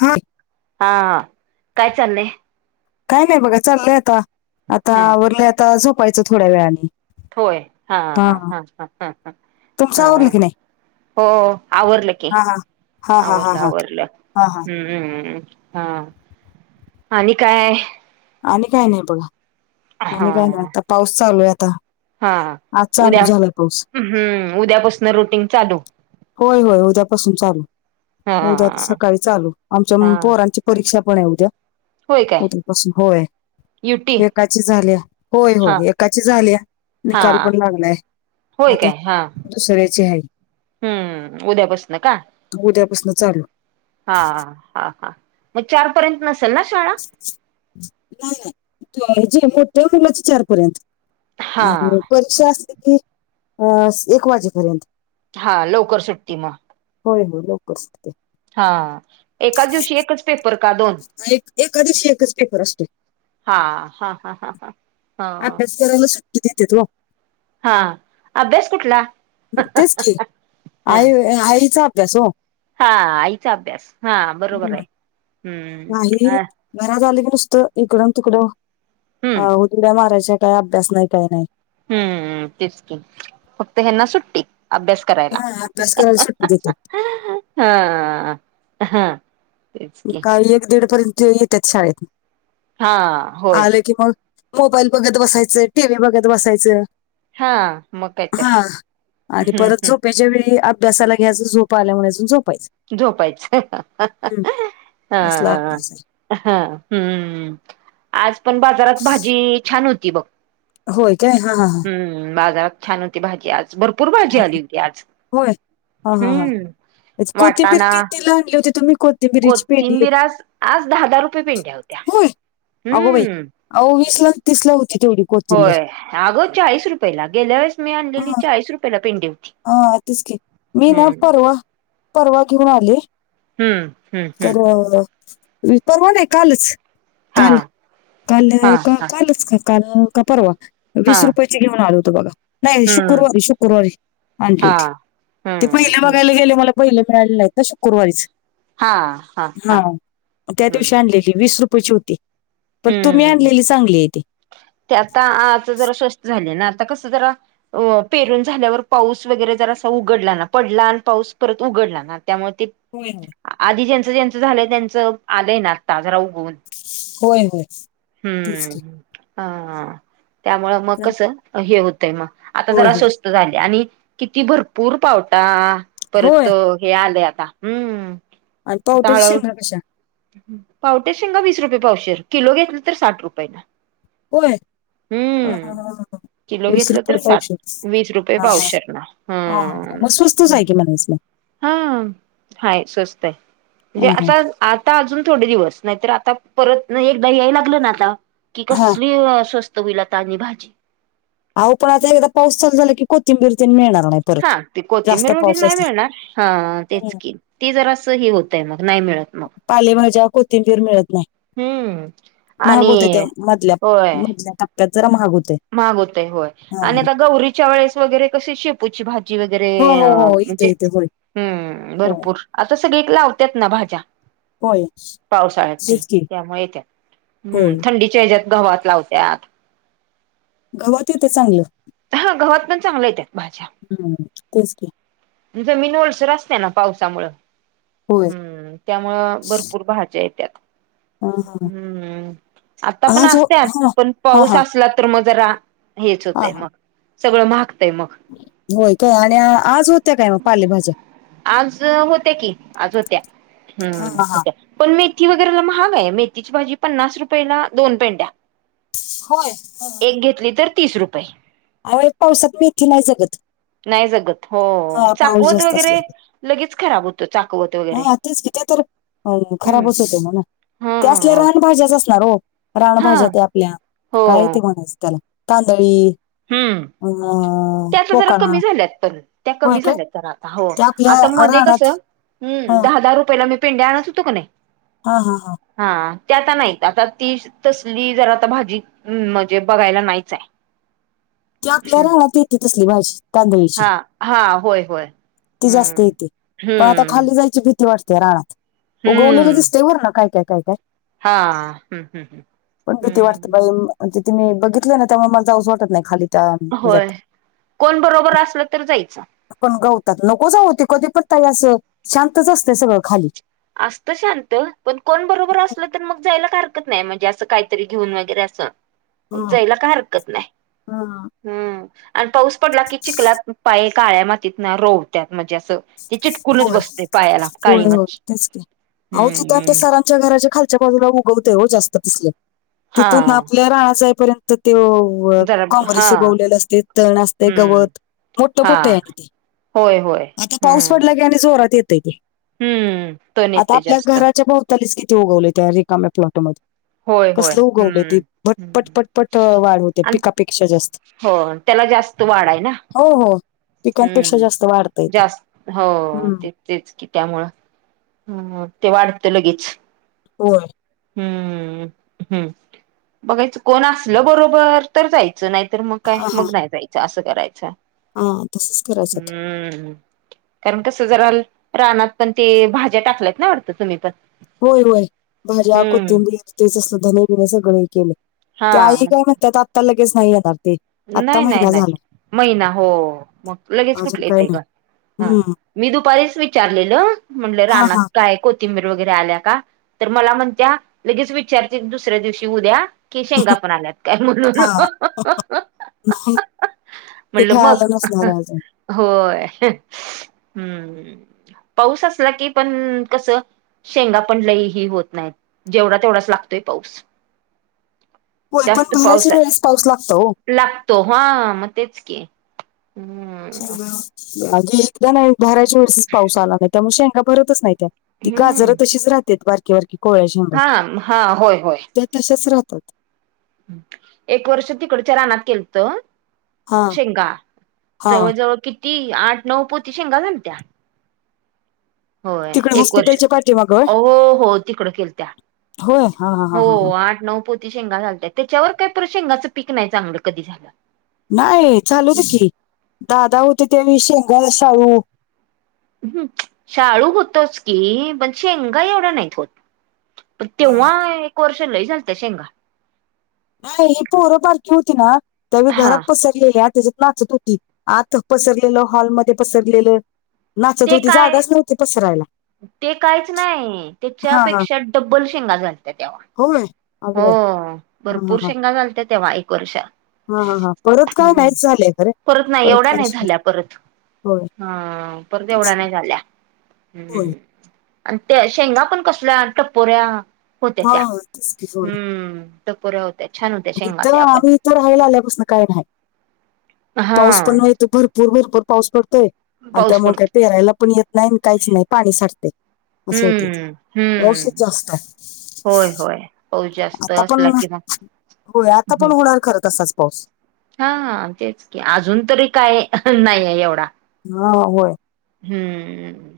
हा. हा हा काय चालय? काय नाही बघा चालंय आता, आता हम्म आवरलय आता झोपायचं थोड्या वेळानी. होय, हा हा हा हा हा तुमचं आवरलं हा. की नाही हो आवरलं की, हा हा हा हा हा आवरलं हा आवरलं हा हा हम्म. हम्म, हा, आणि काय? आणि काय नाही बघा, हा आणि काय नाही, आता पाऊस चालू आहे आता हा, आज उद्या चालू झालाय पाऊस हम्म, उद्यापासून रुटीन चालू. होय होय, उद्यापासून चालू, हा उद्याच सकाळी चालू आमच्या हा अं पोरांची परीक्षा पण आहे उद्या होय काय उद्यापासून होय. युटी एकाची झालीया होय, हा होय एकाची झालीया हा निकाल पण लागलाय. होय आता काय, हा दुसऱ्याची हाय. हम्म, उद्यापासन का, उद्यापासून चालू हा हा हा मग चारपर्यंत नसेल ना शाळा? नाही नाही, जे मोठ हाय त्याची चार पर्यंत हा आणि परीक्षा असली की, अ एक वाजेपर्यंत. हा, लवकर सुटती म होय होय, लवकर सुटते. हा, एकाच दिवशी एकच पेपर का दोन? नाही, एकादिवशी एकच पेपर असतो. हा, हा हा हा हा. हा अभ्यास करायला सुट्टी देत्यात हो. हा, अभ्यास कुठला तेच की ह आई, आईचा अभ्यास हो हा, आईचा अभ्यास, हा बरोबर हम्म. आहे, नाही हम्म अ घरात आलं की नुसतं इकडून तिकडं हम्म अहो उड्या मारायच्या, काय अभ्यास नाही काय नाही हम्म, तेच की फक्त ह्यांना सुट्टी अभ्यास करायला हा अभ्यास करायला सुट्टी देतात हा, ह. का एक दीड पर्यंत येत्यात शाळेतन, हा होय आलं की मग मोबाईल बघत बसायचं, टी व्ही बघत बसायचं. हा मग काय तर हा, आणि हम्म परत हम्म झोपेच्या वेळी आब भ्यासाला घ्यायचं झोप आलावयाच झोपायचं. झोपायचं, हा. हम्म. असला अभ्यास आहे हा, हम्म, आज पण बाजारात भाजी छान होती बघ. होय काय हा हा. हा हम्म बाजारात छान होती भाजी आज. भरपूर भाजी आली होती आज, हम्म. अच कोथिंबीर वाटाणा कितीला आणली होती तुम्ही कोथिंबीरीची पिंडी एक? कोथिंबीर आज आज दहा दहा रुपये पेंड्या होत्या होय. हम्म. आहो वीसला तीसला होती तेवढी. कोथिंबीर. होय अगं चाळीस रुपयेला गेल्या वेळेस मी आणलेली चाळीस रुपयाेला पिंडी होती. हा तेच की, मी ना हम्म परवा, परवा घेऊन आले. हम्म हम्म हम्म तर अ, परवा नाही कालच. हा काल, काल हा का हा कालच काल का परवा, हा वीस रुपये ची घेऊन आल होत बघा, नाही हम्म शुक्रवारी शुक्रवारी. आणली हा. होती, ते हम्म बैल हम्म बघायला गेले मला बैल मिळाली नाहित न शुक्रवारीच. हा, हा, हा. हां, त्या हम्म दिवशी आणलेली वीस रुपयाेची होती, पण तुम्ही हम्म. आणलेली चांगली आहे ती. ते आता आज जरा स्वस्त झाली ना आता कसं जरा अ पेरून झाल्यावर पाऊस वगैरे जरासा उघडला ना पडला अन पाऊस परत उघडला ना त्यामुळे ते होय [unintelligible] आधी ज्यांच ज्यांच झालय त्यांच आलय ना आता जरा उगवून. होय, होय. तेच की हम्म, हा. त्यामुळ म क त्याम- कसं, हे होतंय म, आता होय जरा होय स्वस त झाक्या आणि, किती भरपूर पावटा, परत होय हे आलय आता, हम्म. आन पावट्याच्या शिंगा कश्या? पावट्याच्या शेंगा वीस रुपये पावशर किलो घेतलं तर साठ रुपयेला. होय, ह ह ह. किलो वीस घेतलं तर रुपये साठ पावशेर, वीस रुपये हा हा, पावशेरला आ ह हम्म. म स्वस्तच हम्म. आहे की म्हणायच? हा, हाय स्वस्त आहे, म्हणजे ह ह आता आता अजून थोडे दिवस नाहीतर आता परतन एकदा याय लागलं न आता, कि हा कसली स्व त होईल आता आणि भाजी. आहो पण आता एकदा पाऊस चालू झाल की कोथिंबीर तेन मिळणार नाहीत. हा, ते कोथिंबीर वगैरे नाही मिळणार, हा तेच. कि, ती जरास हे होतय म नाही मिळत म. पालेभाज्या कोथिंबीर मिळत नाही. हम्म. महाग होत्याता आणि ओ मधल्या, होय. मधल्या टप्प्यात जरा महाग होतय. महाग होतय होय, हा आणि आता गौरीच्या वेळेस वगैरे कशी शेपूची भा जी वगैरे हो हो हो म्हणजे, येतय येतय होय हम्म हो भरपूर आता सगळी लावत्यात ना भाज्या. होय पावसाळ्यात ही, तेच की त्यामुळे त्या, हम्म होय थंडी च्या हेज्यात घावात लावत्यात. गव्हात येतय चांगलं. हा गव्हात पण चांगल्या येत्या भाज्या हम्म तेच की. जमीन ओलसर असत्या ना पावसामुळ. होय. हम्म त्यामुळं भरपूर भाज्या येत्यात. हा हा हम्म आता पण आज हो असत्यात हा पण हा पाऊस हा असला तर मग जरा हेच हा होतय हा मग सगळं माहगतय मग होय काय आणि आज हो आज होत्या की आज होत्या हा हम्म हा हा होत्या. पण मेथी वगैरेला महाग हाय मेथीची भाजी पन्नास रुपयेला दोन पेंड्या. होय हा. एक घेतली तर तीस रुपये. अवो एक पावसात मेथी नाय जगत. नाय जगत. हो हा पाऊस चाकवत जास्त वगैरे असला की लगेच खराब होतो चाकवत वगैरे हो हो हम्म खराबच होतय ना हा त्या असल्या रान भाज्याच असणार ओ हा रानभाज्या त्या आपल्या हो काय ते म्हणायचं त्याला तांदळी हम्म अं, त्या आता जरा पोकाळा कमी झाल्यात पण त्या होय कमी काय झाल्या जरा आता हो ते आपल्या आता मध्ये कस रानात हम्म हा दहा दहा रुपयाला मी पेंड्या आणत होतो क नाय हा हा हा. हा ते आता नाहीत आता ती तसली जर आता भाजी म म्हणजे बघायला नाईच हाय. ती आपल्या रानात येते तसली भाजी तांदळीची हा हा होय होय ती जास्त हम्म. येते पण आता हम्म. खाली जायची भीती वाट त्या रानात उगवलेली हम्म. दिसतय वरना काय, काय, काय, काय हा हम्म हम्म हम्म. अ तिथे मी बघितले ना त्यामुळ मला जाऊस वाटत नाय खाली त्या होय ह्याच्यात कोण बरोबर असल तर जायचं. पण गवतात नको जाऊ ते कधी पण काय असं शांतच असतय सगळं खाली. आसत शांत पण कोण बरोबर असलं तर मग जायला हरकत नाय म्हणजे असं कायतरी घेऊन वगैरे असं. जायला काय हरकत नाय हम्म आण पाऊस पडला की चिकला पाय काळ्या मातीतना रोवतात म्हणजे असं ते चिटकूनच होय बसतय पायाला काळी होय होय माती तेच की अहो तिथ [unintelligible] हम्म. सरांच्या घराच्या खालच्या बाजूला उगवते हो जास्त तिसल हा. तिथून आपल्या राहनात जाईपर्यंत त्यो [unintelligible] जरा हा. काँग्रेस उगवलेलं असतय, तण असतय, हम्म. गवत मोठ हा. मोठय आणि ते होय होय. आता पाऊस हम्म. पडला की आणि जोरात येतय ते हम्म. तण आता येतय आपल्या जास्त. घराच्या भव [unintelligible] किती उगवलय त्या रिकाम फ्लॉटमध्ये होय होय कसलं उगवलंय हम्म. ते भट हम्म. पटपट पट वाढ होते आणि पिकापेक्षा जास्त हो त्याला जास्त वाढ हाय ना. हो हो पिकांपेक्षा हम्म जास्त वाढतय. जास्त हो ते तेच की त्यामुळं हम्म ते वाढतं लगीच व्हय. हम्म बघायचं कोण असलं बरोबर तर जाय च नाय तर मग काय हा हा मग नाय जायचं असं करायचं. हा तसच करायचं ते हम्म ह कारण कसं जरा रानात पण ते भाज्या टाकल्यात ना वाटतं तुम्ही पण होय होय भाज्या हम्म कोथिंबीर तेच असं धने बिने सगळे केलय हा ते आली का मग ते आत्ता लगेच नाही येणार ते आत्ता नाही नाही महिना नाही झाला महिना हो मग लगेच अजून कुठलं काही येतय नाही ग हा हम्म मी दुपारीच विचारलेलो म्हंटल हा रानात हा काय कु तिंबीर वगैरे आल्या का तर मला म्हणत्या लगेच विचारते दुसऱ्या दिवशी उद्या कि शेंगा पण आल्यात काय म्हणून हं हं हं ते खय ते खायला नसणार आहे अजून होय हें हम् पाऊस असला की पण कसं शेंगा पण लई ही होत नाहीत जेवढा तेवढाच लागतोय पाऊस होय पण जास्त पाऊस भरायच्या वेळेस पाऊस लागतोय हो लागतो हा मग तेच की हम्म नाही ग अगदी एकदा नाही भरायच्या वेळेसच पाऊस आला नाही त्यामुळे शेंगा भरतच नाही त्या ती हम्म गाजरं तशीच राहतात बारकी बारकी कोवळ्या शेंगा हा हा होय त्या तशाच राहतात ह एक वर्ष तिकडच्या रानात केलतं हा शेंगा हा जवळजवळ किती आठ नऊ पोती शेंगा झालत्या होय तिकडे एक वर्ष हॉस्पिटलच्या पाठीमाग होय अ हो हो तिकडं केलत्या होय हा हा हा हो हा हा आठ नऊ पो ती शेंगा झालत्या त्याच्यावर काही शेंगाचं पीक नाही चांगलं कधी झालं नाही चालू होतं की दादा होते त्या वेळी शेंगा शाळू हम् शाळू होतोच की पण शेंगा एवढ्या नाहीत होत पण तेव्हा एक वर्ष लई झालत्या शेंगा नाही हि पोरं बारकी होती ना त्यावेळी घरात हा पसर लेली आत त्याच्यात नाचत होती आत पसरलेलं हॉलमध्ये पसरलेलं नाचत ते होती काय जागाच नव्हती पसरायला ते काहीच नाही हा हा त्याच्यापेक्षा डब्बल शेंगा झालत्या तेव्हा होय हो बाई हा हा भरपूर हा. शेंगा झालत्या तेव्हा एक वर्ष हा हा हा परत काय हम्म नाहीच झालंय खरे परत नाही एवढ्या काय नाही सुद्धा झाल्या परत होय हा पर तेच एवढ्या की नाही झाल्या होय हम्म आणि त्या शेंगा पण कसल्या टपोऱ्या होत्या त्या होय तेच की हम्म टपोऱ्या होत्या छान होत्या शेंगा इथं त्या पण आम्ही इथं राहायला आल्यापसनं काय नाय हा पाऊस पण आहे इथं भरपूर भरपूर पाऊस पडतोय आणि पाऊस त्यामुळे काय पडतो पेरायला पण येत नाही काहीच नाही पाणी साठतंय असं होतय हम्म पाऊसच हम्म जास्त हाय होय होय पाऊस जास्त आता पण असला कि मग होणार, आता पण होणार खरं तसाच पाऊस हा हा तेच की अजून तरी काय अहं नाहीये एवढा हा होय हम्म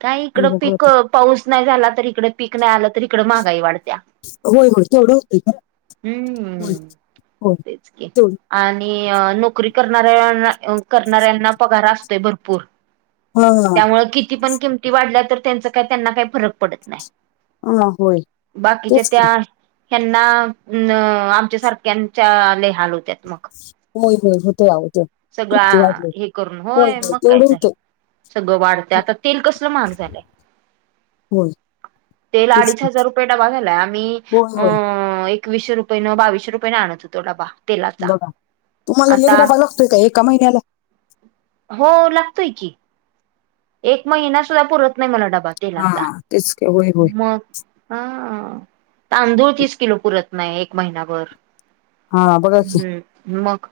काय इकडं बघू पिक आता. पाऊस नाही झाला तर इकडं पीक नाही आलं तर इकडं महागाई वाढत्या होय होय तेवढ होतय का? होय हम्म होय तेच की तेवढ आणि नोकरी करणाऱ्या करणाऱ्यांना पगार असतोय भरपूर. हा हा त्यामुळ किती पण किमती वाढल्या तर त्यांच काय त्यांना काय फरक पडत नाही. हा होय बाकीच्या तेच की त्या ह्यांना, आमच्या सारख्यांच्या लई हाल होत्यात मग. होय होय होतोया होतोय. सगळा हे करून, होय मग काय तेवढं तर. होतंय सगळ वाढतय. आता तेल कसल महाग झालय. होय तेल तेच अडीच की हजार रुपये डबा झालाय. आम्ही होय अ होय एक एकवीसशे रुपयन, बावीशे रुपयेन आणत होतो डबा. तेलाचा बघा, तुम्हाला एक आता डबा लागतोय का एका महिन्याला. हो लागतोय की. एक महिना सुद्धा पुरत नाही मला डबा हा तेलाचा. तेच की होय होय मग ह, तांदूळ तीस किलो पुरत नाही एक महिनाभर. हा बघा की हम्म मग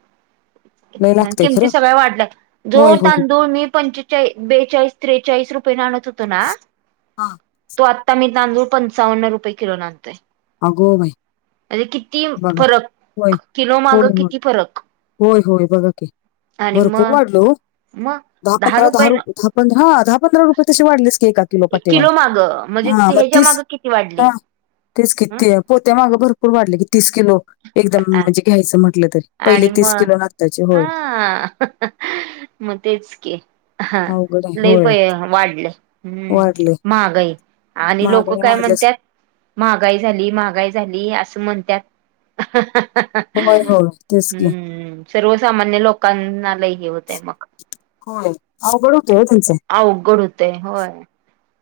लय लागतंय किमती खरं सगळ्या वाढल्यात. जो होय होय तांदूळ मी पंचेचाळीस बे चाळीस, त्रेचाळीस रुपयाने आणत होतो ना. हा तो आत्ता मी तांदूळ पंचावन्न रुपये किलोने आणतोय. अगो बाई म्हणजे किती बघा फरक होय किलो माग [unintelligible] किती फरक होय होय बघा की. आणि भरपूर मग वाढलय हो. दहा, पंधरा, दहा रुपये दहा पंधरा, दहा पधरा रुपये तशे वाढले की एका किलो एक पाठी. किलो माग, म्हणजे ते ह्याच्या माग किती वाढले. हा तेच ह किती पोत्या माग भरपूर वाढले की तीस किलो. एकदम म्हणजे घ्यायच म्हटल तरी. पहिले आणि तीस मग किलो न आत्ताचे होय. हा मग तेच कि. हा अवघड आहे लई होय बया वाढल. हम्म वाढले महागाई, आणि लोक महागाई काय वाढल्यास म्हणत्यात महागाई झाली. महागाई झाली अस म्हणत्यात. होय होय तेच की हम्म, सर्वसामान्य लोकांना लई हे होतय मग. होय, अवघड होतय ओ त्याच. अवघड होतय होय.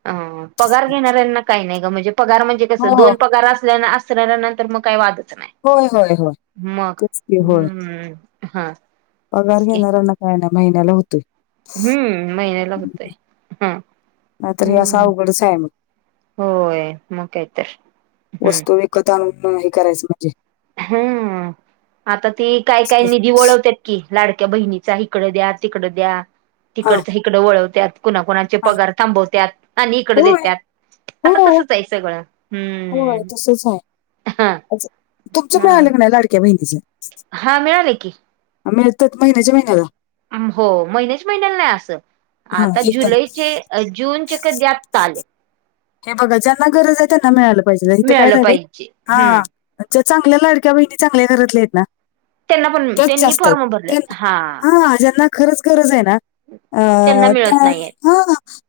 अ पगार घेणाऱ्यांना काही नाही ग. म्हणजे पगार म्हणजे कस हो दोन हो पगार असल्यान असल्यान नंतर मग काय वाटत होय होय होय तेच की होय. हम्म हा पगार घेणारांना काय नाही महिन्याला हो हम्म, महिन्याला होतय. हम्म नाहीतर हे असं हम्म, अवघडच आहे मग होय मग काही तर. हम्म कत आणून हे करायच म्हणजे हम्म, आता ती काय काय निधी वळवत्यात. की लाडक्या बहिणीचा इकड द्या. तिकड द्या. हा तिकडच इकड वळवत्यात. कुणाकुणा चे हा पगार थांबवतात आणि इकड होय देतात. हो आता तसच आहे सगळ. होय तसच आहे. तुमच हा मिळाले का नाही लाडक्या बहिणीचे. हा मिळाले की. मिळत्यात महिन्याच्या महिन्याला. हो महिन्याच महिन्याला नाही असं. हा आता एकदम जुलैचे जूनचे कधी आत्ता आले. हे बगा ज्यांना गरज आहे त्यांना मिळालं पाहिजे इथं काय मिळालं झालंय. पाहिजे हा हम्म ज्या चांगल्या लाडक्या बहिणी चांगल्या घरातल्या आहेत ना. त्यांना पण त्याच त्यांनी जास्त फॉर्म आहे, भरलेत हा हा ज्यांना खरंच गरज आहे ना, त्यांना अ मिळत त्या नाहीयेत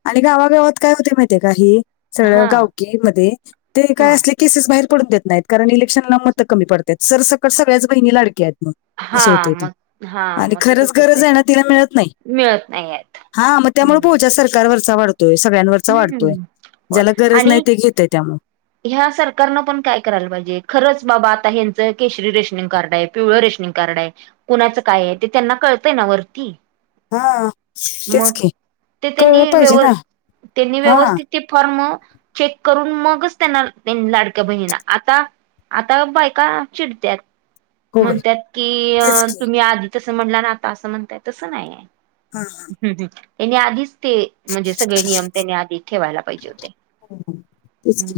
आणि गावागावात काय होते माहितीे काही सगळं हा गावकी मध्ये ते हा काय असले केसेस बाहेर पडून देत नाहीत कारण इलेक्शनला मतं कमी पडत आहेत सर सकट सगळ्याच बहिणी लाडक्या आहेत मग, असं हा होतंय ते मग हा आणि मग खरंच तसच होतय गरज आहे ना तिला मिळत नाही. मिळत नाही आहेत हा मग त्यामुळे हम्म बोजा सरकारवरचा वाढतोय सगळ्यांवरचा वाढतोय. हो ज्याला गरज नाही आणि ते घेतंय त्यामुळं. ह्या सरकारनं पण काय करायला पाहिजे खरंच बाबा आता हेचं केशरी रेशनिंग कार्ड आहे. पिवळं रेशनिंग कार्ड आहे कुणाचं काय आहे ते त्यांना कळतय ना वरती. हां, मग तेच की. ते कळलं त्यांनी पाहिजे व्यव ना. त्यांनी हां, व्यवस्थित ते फॉर्म चेक करून मगच त्यांना लाडक्या बहिणीला आता आता बायका चिडतात. होय. म्हणतात की तेच की. तुम्ही आधी तसं म्हणला ना आता असं म्हणताय तसं नाहीय. हा हा हम्म हम्म त्यानी आधीच ते [inaudible] हे नियम त्यांनी ठेवायला पाहिजे होते. तेच की.